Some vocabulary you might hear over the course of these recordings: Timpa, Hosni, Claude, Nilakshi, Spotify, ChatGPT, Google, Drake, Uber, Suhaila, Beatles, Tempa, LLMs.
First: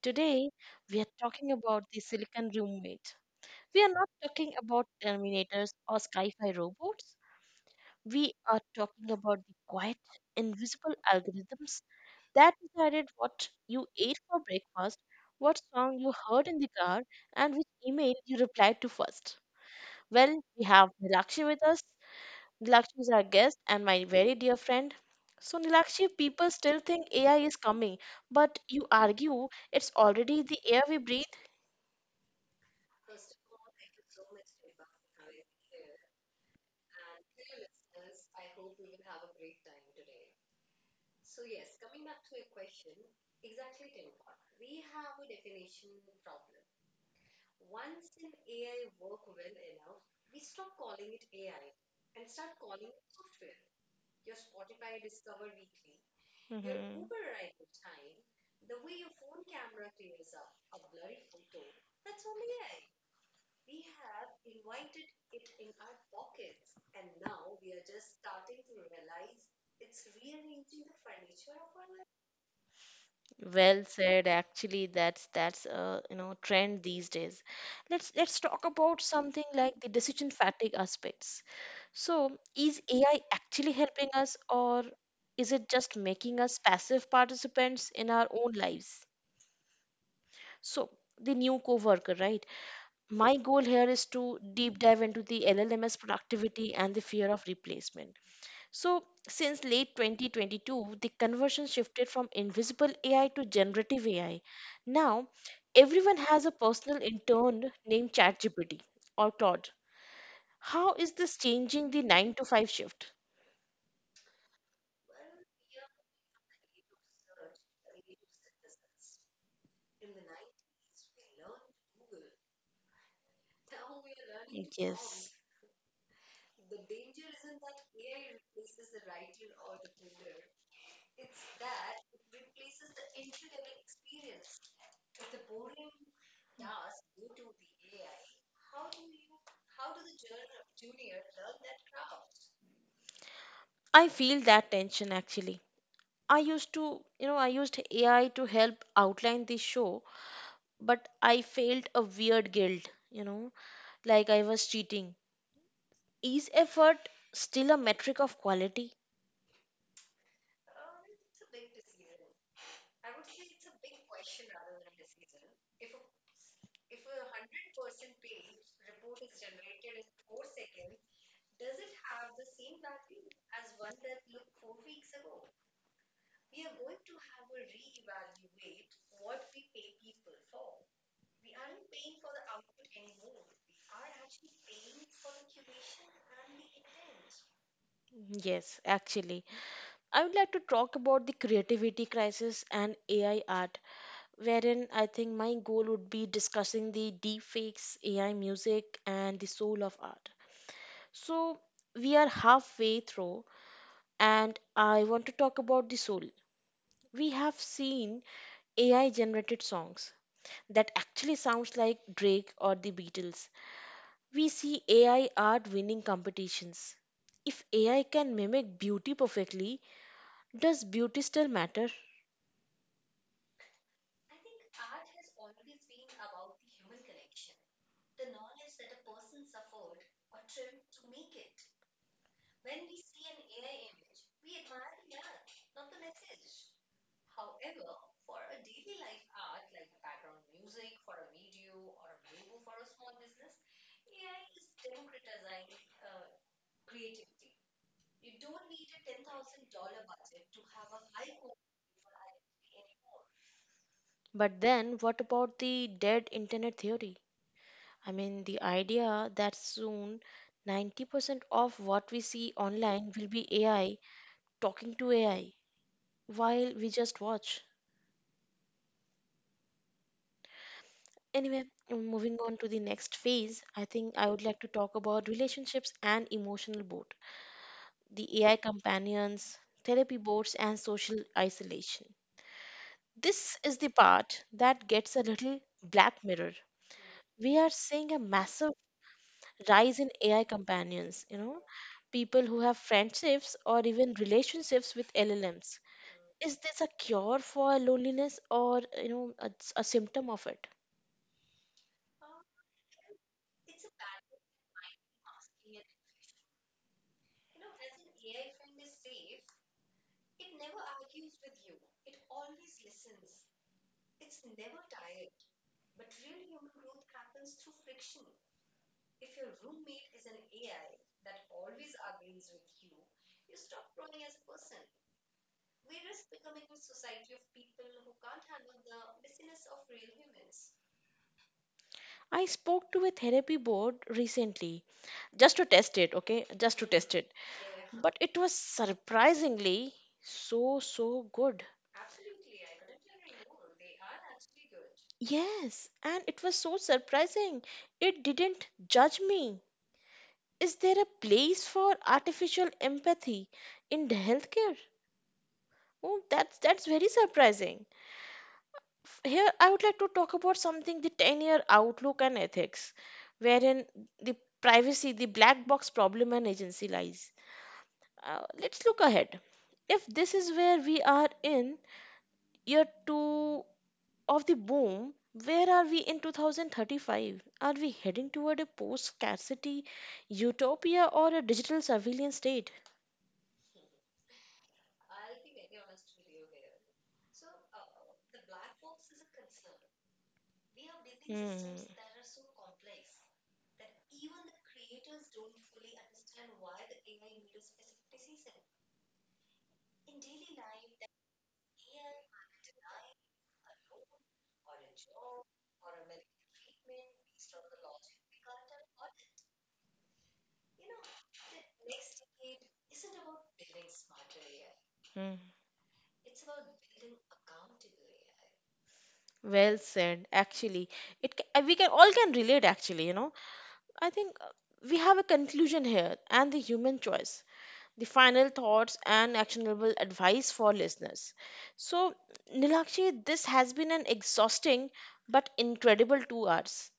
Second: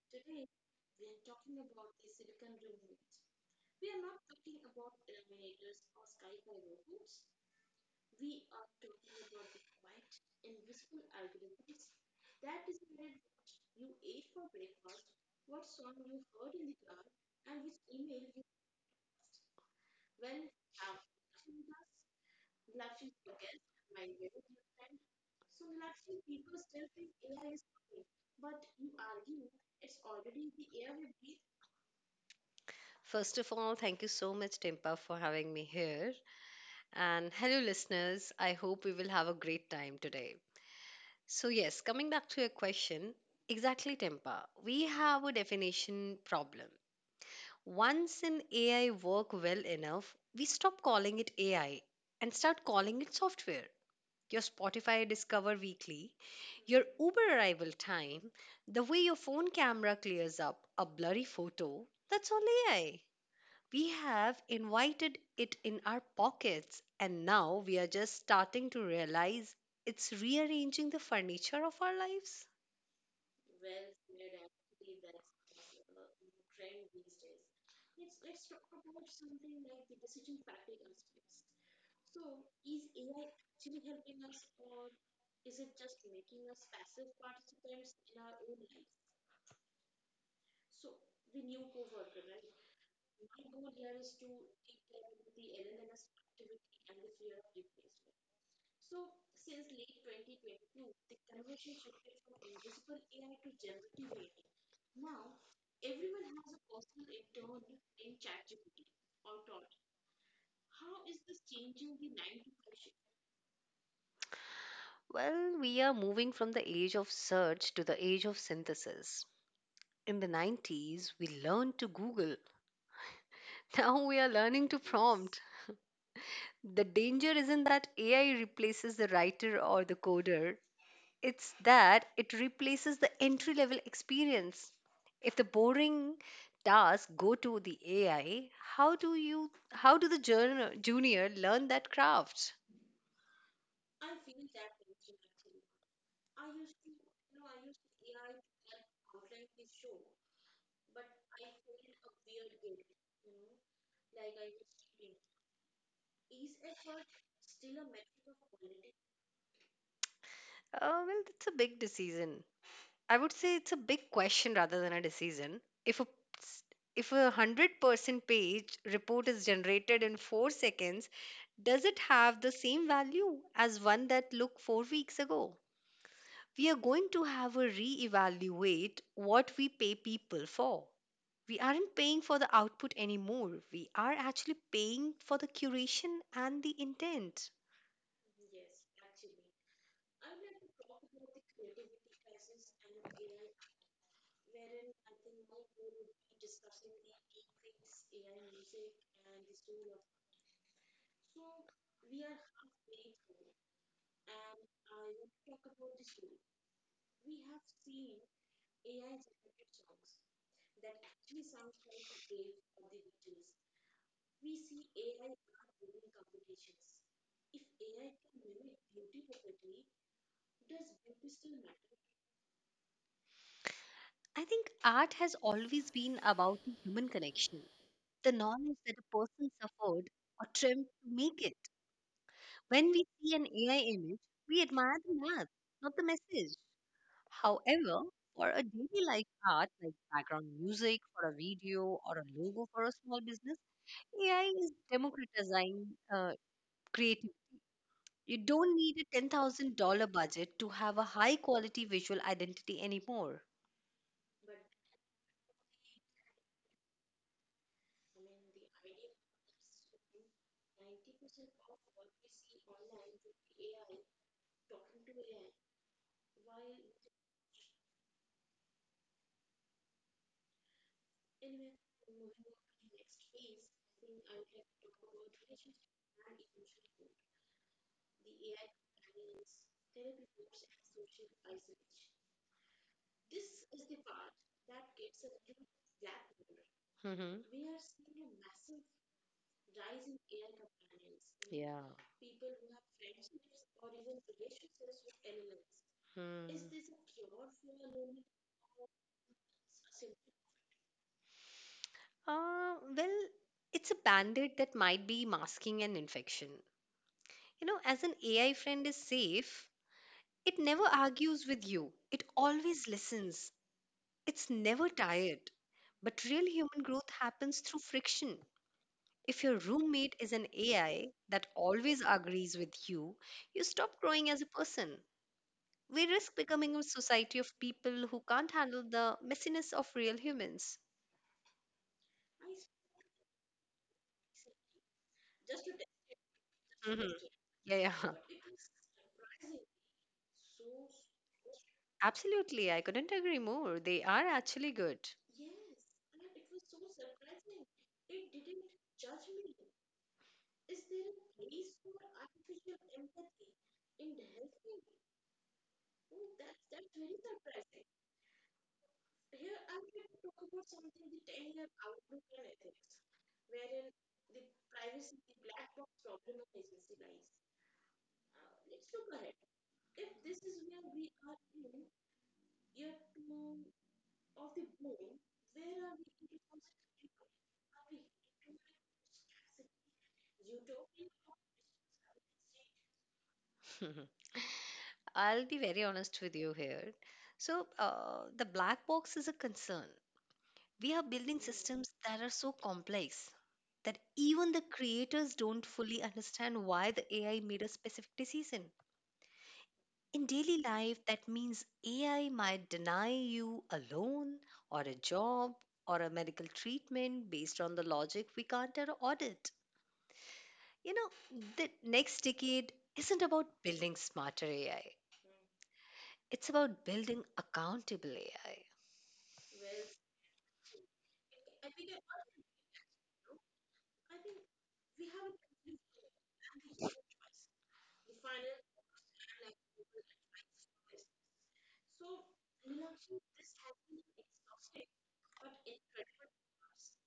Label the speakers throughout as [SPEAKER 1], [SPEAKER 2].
[SPEAKER 1] Today, we are talking about the Silicon Roommate. We are not talking about Terminators or sci fi robots. We are talking about the quiet, invisible algorithms that decided what you ate for breakfast, what song you heard in the car, and which email you replied to first. Well, we have Nilakshi with us. Nilakshi is our guest and my very dear friend. So, Nilakshi, people still think AI is coming, but you argue it's already the air we breathe.
[SPEAKER 2] First of all, thank you so much, Timpa, for having me here. And hello, listeners. I hope we will have a great time today. So, yes, coming back to your question, exactly, Tempa, we have a definition problem. Once an AI work well enough, we stop calling it AI and start calling it software. Your Spotify Discover Weekly, your
[SPEAKER 1] Mhm.
[SPEAKER 2] Uber arrival time, the way your phone camera clears up a blurry photo, that's all AI. We have invited it in our pockets, and now we are just starting to realize it's rearranging the furniture of our lives.
[SPEAKER 1] Well said. Actually, that's a trend these days. Let's talk about something like the decision fatigue aspects. So, is AI actually helping us, or is it just making us passive participants in our own lives? So, the new coworker, right? My goal here is to deep dive into the LLMS productivity and the fear of replacement. So, since late 2022, the conversion shifted from invisible AI to generative AI. Now, everyone has a personal intern named ChatGPT or Claude. How is this changing the 9 to 5 shift?
[SPEAKER 2] Well, we are moving from the age of search to the age of synthesis. In the 90s, we learned to Google. Now we are learning to prompt.
[SPEAKER 1] Yes.
[SPEAKER 2] The danger isn't that AI replaces the writer or the coder. It's that it replaces the entry level experience. If the boring tasks go to the AI, how do the junior learn that craft?
[SPEAKER 1] I feel that tension actually. I used to, I used AI to help outline the show, but I felt a weird guilt, like I was cheating. Is effort still a metric of quality?
[SPEAKER 2] Well, it's a big decision. I would say it's a big question rather than a decision. S- if 100% page report is generated in 4 seconds, does it have the same value as one that looked 4 weeks ago? We are going to have a reevaluate what we pay people for. We aren't paying for the output anymore. We are actually paying for the curation and the intent.
[SPEAKER 1] Yes, actually. I would like to talk about the creativity crisis and AI art, wherein I think my goal would be discussing the deepfakes, AI music, and the soul of art. So, we are halfway through, and I want to talk about the soul. We have seen AI generated songs that actually sounds like Drake or the Beatles. We see AI art winning competitions. If AI can mimic beauty perfectly, does beauty still matter?
[SPEAKER 2] I think art has always been about the human connection, the knowledge that a person suffered or trimmed to make it. When we see an AI image, we admire the math, not the message. However, for a daily life art like background music for a video or a logo for a small business, AI is democratizing uh, creative. You don't need a $10,000 budget to have a high quality visual identity anymore.
[SPEAKER 1] But then what about the dead internet theory? I mean, the idea that soon 90% of what we see online will be AI talking to AI while we just watch. Anyway, moving on to the next phase, I think I would like to talk about relationships and emotional boredom, the AI companions, therapy boards, and social isolation. This is the part that gets a little black mirror.
[SPEAKER 2] Hmm.
[SPEAKER 1] We are seeing a massive rise in AI companions, you know,
[SPEAKER 2] Yeah.
[SPEAKER 1] people who have friendships or even relationships with LLMs.
[SPEAKER 2] Hmm.
[SPEAKER 1] Is this a cure for loneliness or, a symptom of it?
[SPEAKER 2] Well, it's a bandit that might be masking an infection. You know, as an AI friend is safe, it never argues with you, it always listens, it's never tired. But real human growth happens through friction. If your roommate is an AI that always agrees with you, you stop growing as a person. We risk becoming a society of people who can't handle the messiness of real humans.
[SPEAKER 1] I spoke to a therapy board recently just to test it, okay? Just to
[SPEAKER 2] Mhm.
[SPEAKER 1] test it.
[SPEAKER 2] Yeah, yeah.
[SPEAKER 1] But it was surprisingly so, so good.
[SPEAKER 2] Absolutely. I couldn't agree more. They are actually good.
[SPEAKER 1] Yes, and it was so surprising. It didn't judge me. Is there a place for artificial empathy in the healthcare? Oh, that's very surprising. Here, I would like to talk about something, the 10-year outlook and ethics, wherein the privacy, the black box problem and agency lies. Let's look ahead. If this is where we are in year two of the boom, where are we in 2035? Are we heading toward a post scarcity utopia or a digital surveillance state?
[SPEAKER 2] I'll be very honest with you here. So, the black box is a concern. We are building
[SPEAKER 1] Hmm.
[SPEAKER 2] systems that are so complex that even the creators don't fully understand why the AI made a specific decision. In daily life, that means AI might deny you a loan or a job or a medical treatment based on the logic we can't audit. You know, the next decade isn't about building smarter AI,
[SPEAKER 1] Hmm.
[SPEAKER 2] it's about building accountable AI.
[SPEAKER 1] Well said. Actually, we can all can relate. Actually, you know, I think we have a conclusion here and the human choice, the final thoughts and actionable advice for listeners. So, Nilakshi, this has been an exhausting but incredible 2 hours.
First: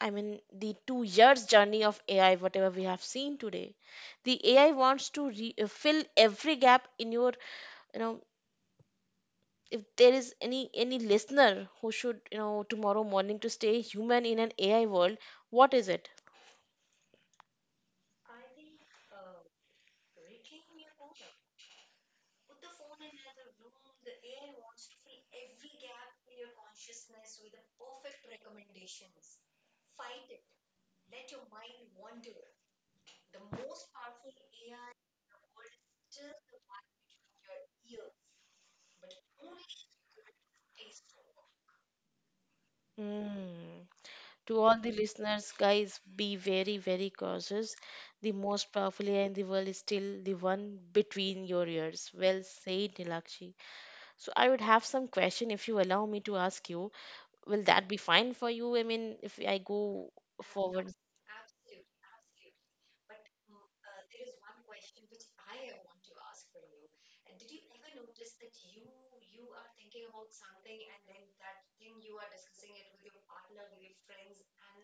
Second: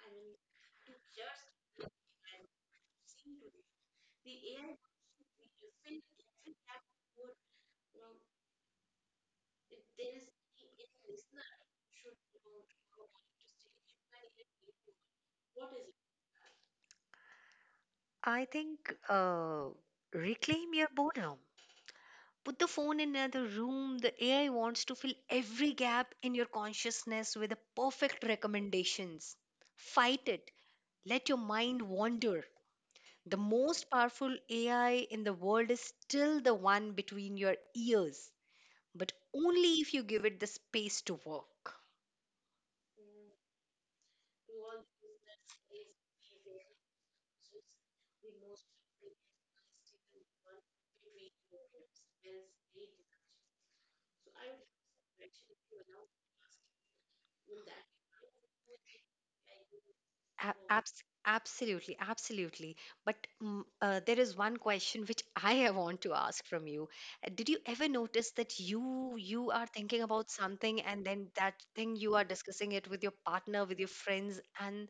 [SPEAKER 1] I mean, the 2 years journey of AI, whatever we have seen today. The AI wants to fill every gap in your, you know, if there is any listener who should, you know, tomorrow morning to stay human in an AI world, what is it?
[SPEAKER 2] I think reclaim your boredom. Put the phone in another room. The AI wants to fill every gap in your consciousness with the perfect recommendations. Fight it. Let your mind wander. The most powerful AI in the world is still the one between your ears, but only if you give it the space to work.
[SPEAKER 1] Mm. To all the listeners, guys, be very, very cautious. The most powerful AI in the world is still the one between your ears. Well said, Nilakshi. So I would have some question if you allow me to ask you. Will that be fine for you? I mean, if I go forward,
[SPEAKER 2] Absolutely, absolutely. But there is one question which I want to ask from you. Did you ever notice that you are thinking about something and then that thing you are discussing it with your partner, with your friends, and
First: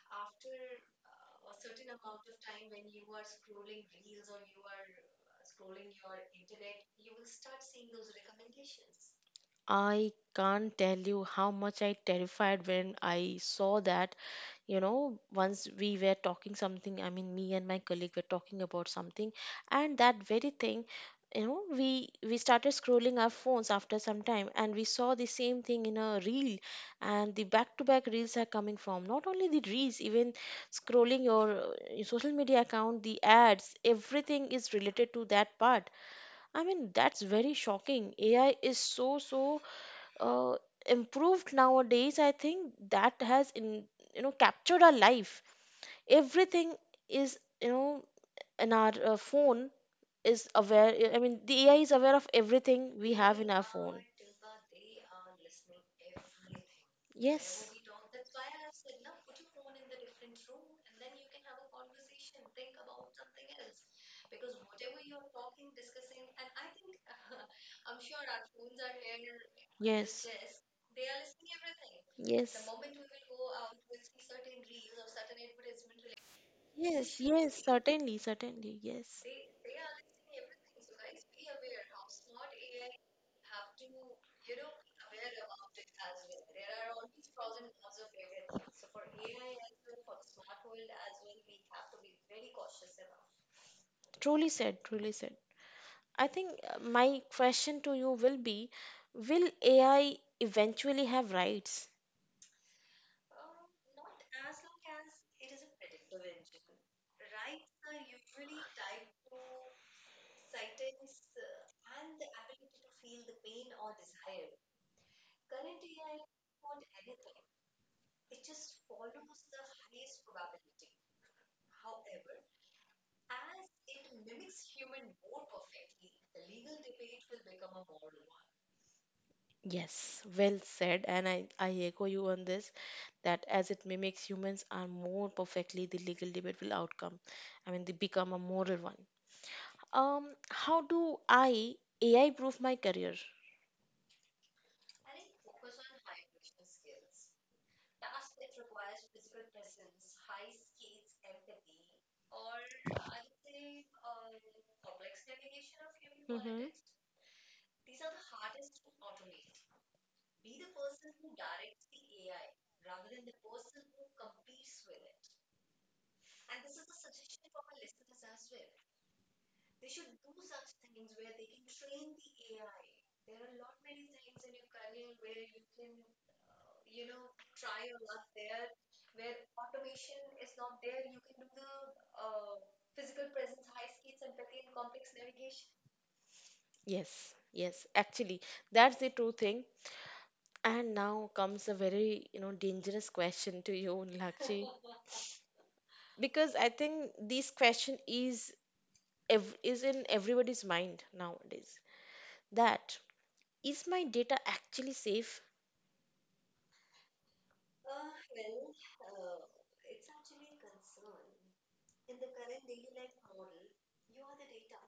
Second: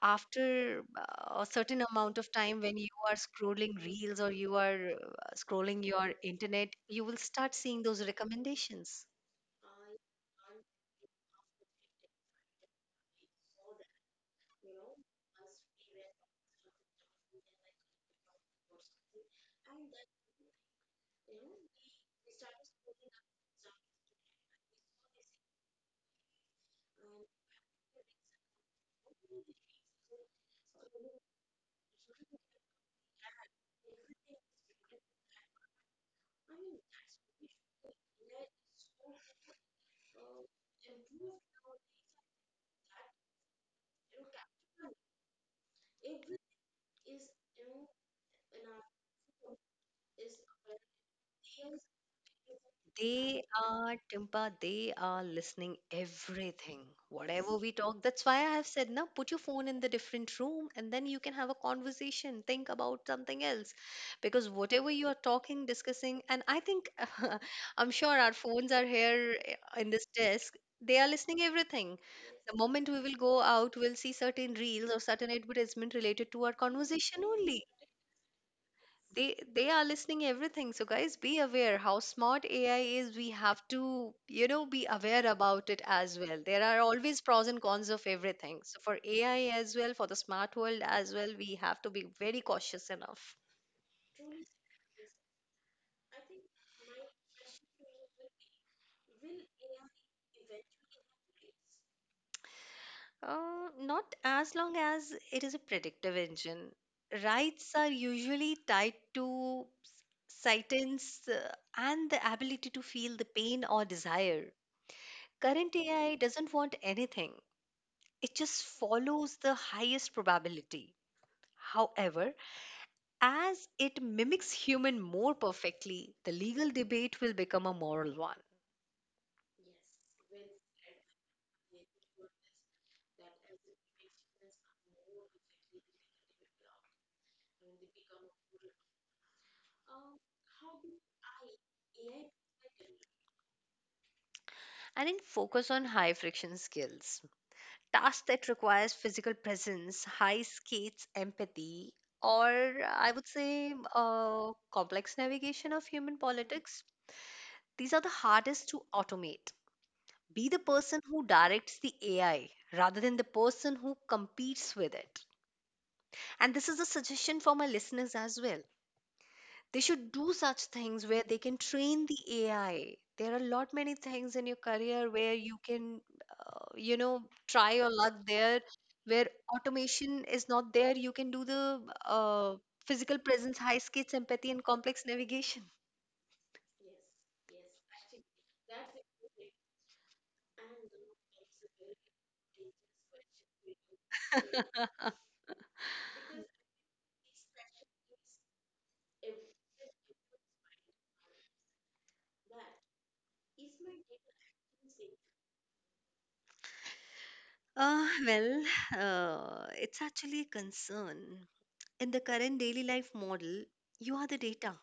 [SPEAKER 2] after a certain amount of time when you are scrolling reels or you are scrolling your internet, you will start seeing those recommendations.
[SPEAKER 1] I can't tell you how much I terrified when I saw that, you know, once we were talking something, I mean me and my colleague were talking about something, and that very thing, you know, we started scrolling our phones after some time and we saw the same thing in a reel. And the back to back reels are coming from, not only the reels, even scrolling your social media account, the ads, everything is related to that part. I mean that's very shocking. AI is so so uh, improved nowadays. I think that has, in you know, captured our life. Everything is, you know, in our phone, is aware. I mean the AI is aware of everything we have in
[SPEAKER 2] They
[SPEAKER 1] our phone.
[SPEAKER 2] are, Timpa, they are listening everything. Whatever
[SPEAKER 1] Yes,
[SPEAKER 2] we talk, that's why I have said now put your phone in the different room and then you can have a conversation, think about something else. Because whatever you are talking, discussing, and I think I'm sure our phones are here in this
[SPEAKER 1] yes,
[SPEAKER 2] desk. They are listening everything. The
[SPEAKER 1] yes,
[SPEAKER 2] moment we will go out, we'll see certain reels or certain advertisement related to our
[SPEAKER 1] yes,
[SPEAKER 2] conversation
[SPEAKER 1] yes,
[SPEAKER 2] only.
[SPEAKER 1] certainly, certainly, yes.
[SPEAKER 2] They are listening everything. So, guys, be aware how smart AI is. We have to, you know, be aware about it as well. There are always pros and cons of everything, so for AI as well, for the smart world as well, we have to be very cautious enough.
[SPEAKER 1] Truly said, truly said. I think my question to you will be, will AI eventually have rights?
[SPEAKER 2] Not as long as it is a predictive engine, rights are usually tied to sentence, and the ability to feel the pain or desire. Current AI doesn't want anything. It just follows the highest probability. However, as it mimics human more perfectly, the legal debate will become a moral one.
[SPEAKER 1] Yes, well said. And I echo you on this, that as it mimics humans are more perfectly, the legal debate will outcome. I mean, they become a moral one. How do I AI proof my career?
[SPEAKER 2] And in focus on high friction skills, tasks that requires physical presence, high skates, empathy, or I would say complex navigation of human
[SPEAKER 1] Mm-hmm.
[SPEAKER 2] politics, these are the hardest to automate. Be the person who directs the AI rather than the person who competes with it. And this is a suggestion for my listeners as well. They should do such things where they can train the AI. There are a lot many things in your career where you can, you know, try your luck there, where automation is not there. You can do the uh, physical presence, high skates, empathy, and complex navigation.
[SPEAKER 1] Yes, yes. Actually, that's the true thing. And now comes a very, you know, dangerous question to you, Lakshi, because I think this question is is in everybody's mind nowadays. That is, my data actually safe?
[SPEAKER 2] Well, it's actually a concern. In the current daily life model, you are the data.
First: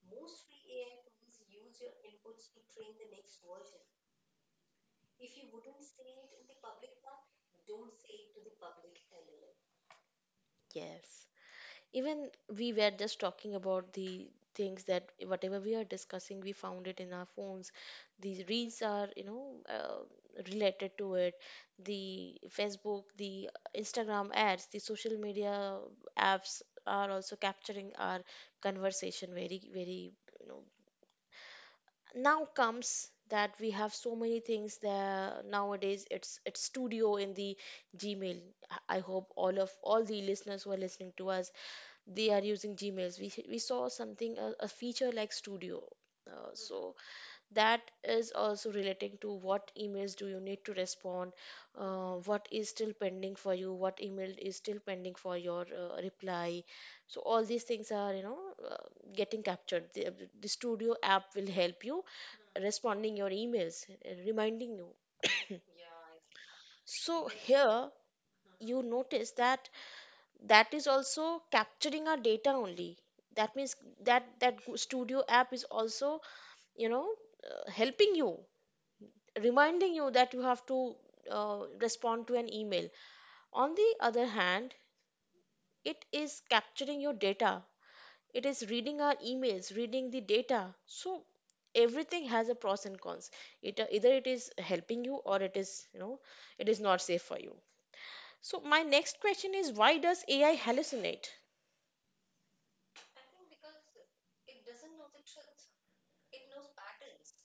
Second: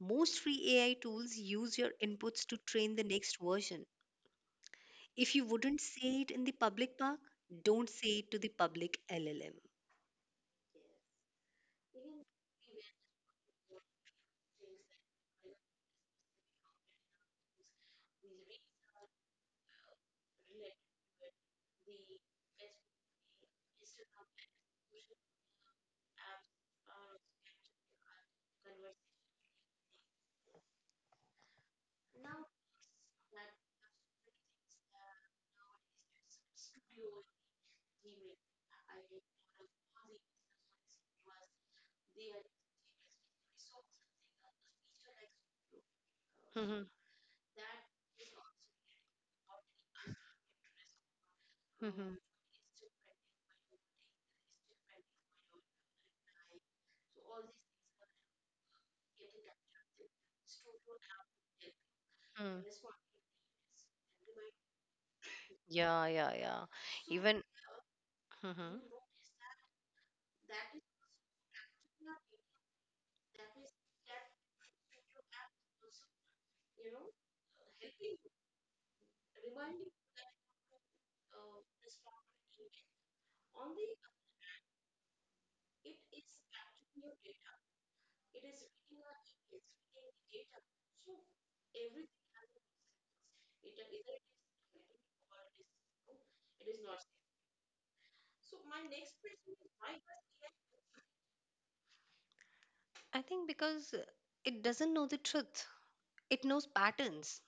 [SPEAKER 2] Most free AI tools use your inputs to train the next version. If you wouldn't say it in the public park, don't say it to the public LLM.
[SPEAKER 1] Yes. Even we were just talking about the things that whatever we are discussing, we found it in our phones. The reels are, you know, related to it. The Facebook, the Instagram ads, the social media apps are also capturing our conversation very very, you know, now comes that we have so many things there nowadays. It's studio in the Gmail. I hope all of all the listeners who are listening to us, they are using Gmails. We saw something, a feature like studio,
[SPEAKER 2] Mhm.
[SPEAKER 1] so that is also relating to what emails do you need to respond,
[SPEAKER 2] Mhm.
[SPEAKER 1] what is still pending for you, what email is still pending for your reply. So all these things are, you know, uh, getting captured. The studio app will help you
[SPEAKER 2] Mm.
[SPEAKER 1] responding your emails, reminding you.
[SPEAKER 2] Yeah, yeah, yeah.
[SPEAKER 1] So
[SPEAKER 2] Even,
[SPEAKER 1] here
[SPEAKER 2] mhm.
[SPEAKER 1] you notice that that is also capturing our data only. That means that that studio app is also, you know, helping you, reminding you that you have to respond to an email. On the other hand, it is capturing your data, it is reading our emails, reading the data. So everything has a pros and cons. It either it is helping you or it is, you know, it is not safe for you. So my next question is, why does AI hallucinate?
[SPEAKER 2] I think because it doesn't know the truth. It knows patterns.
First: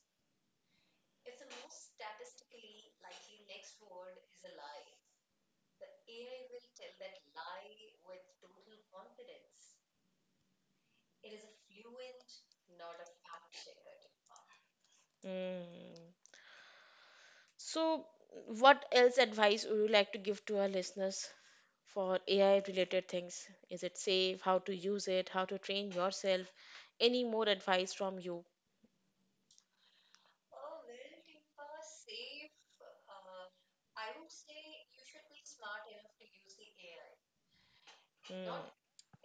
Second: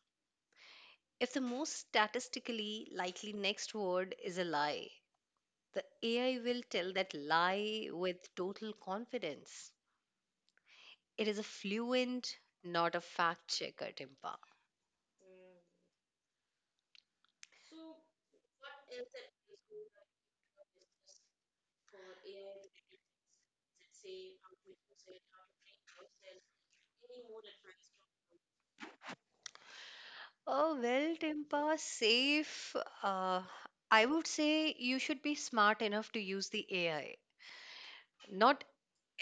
[SPEAKER 2] If the most statistically likely next word is a lie, the AI will tell that lie with total confidence. It is a fluent, not a fact checker, Timpa.
[SPEAKER 1] Mm. So what else advice would you like to give to our listeners for AI related things? Is it safe? How to use it? How to train yourself? Any more advice from you?
[SPEAKER 2] Oh, well, Timpa, safe. Uh, I would say you should be smart enough to use the AI,
[SPEAKER 1] Mm.
[SPEAKER 2] not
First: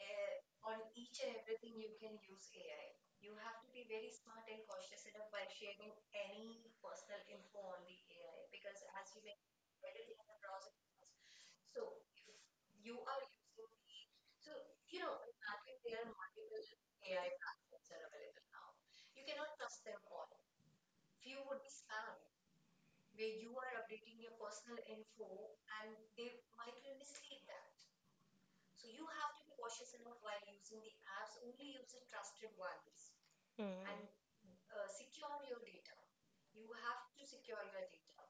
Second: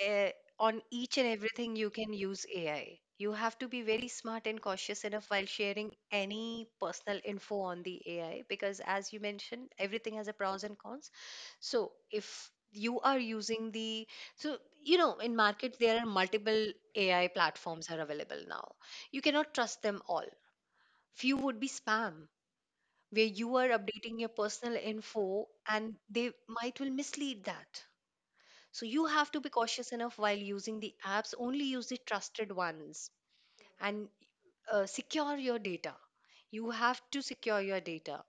[SPEAKER 2] eh, on each and everything you can use AI. You have to be very smart and cautious enough while sharing any personal info on the AI because, as you mentioned, everything has a pros and cons. So, if you are using the, so, you know, in market there are multiple AI platforms are available now. You cannot trust them all. Few would be spam where you are updating your personal info and they might will mislead that, so you have to be cautious enough while using the apps, only use the trusted ones
[SPEAKER 1] Mm.
[SPEAKER 2] and secure your data. You have to secure your data.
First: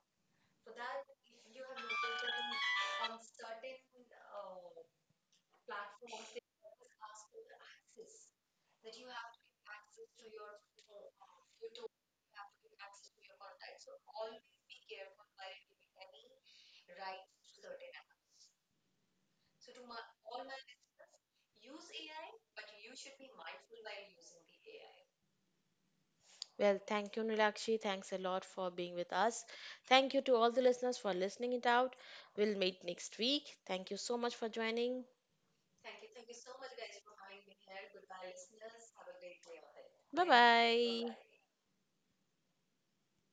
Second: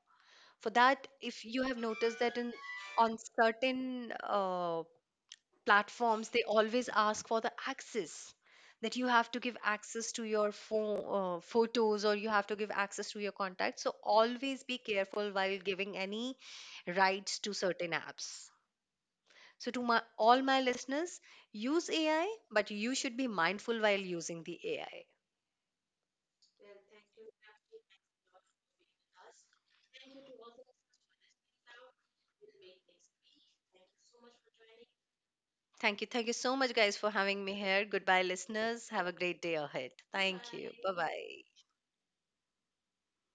[SPEAKER 2] For that, if you have noticed that in on certain platforms, they always ask for the access that you have to give access to your photos or you have to give access to your contacts. So always be careful while giving any rights to certain apps. So, all my listeners, use AI, but you should be mindful while using the AI.
[SPEAKER 1] Well, thank you, Nilakshi. Thanks a lot for being with us. Thank you to all the listeners for listening it out. We'll meet next week. Thank you so much for joining.
[SPEAKER 2] Thank you. Thank you so much, guys, for having me here. Goodbye, listeners. Have a great day ahead.
[SPEAKER 1] Bye
[SPEAKER 2] Thank you. Bye
[SPEAKER 1] bye.
[SPEAKER 2] bye.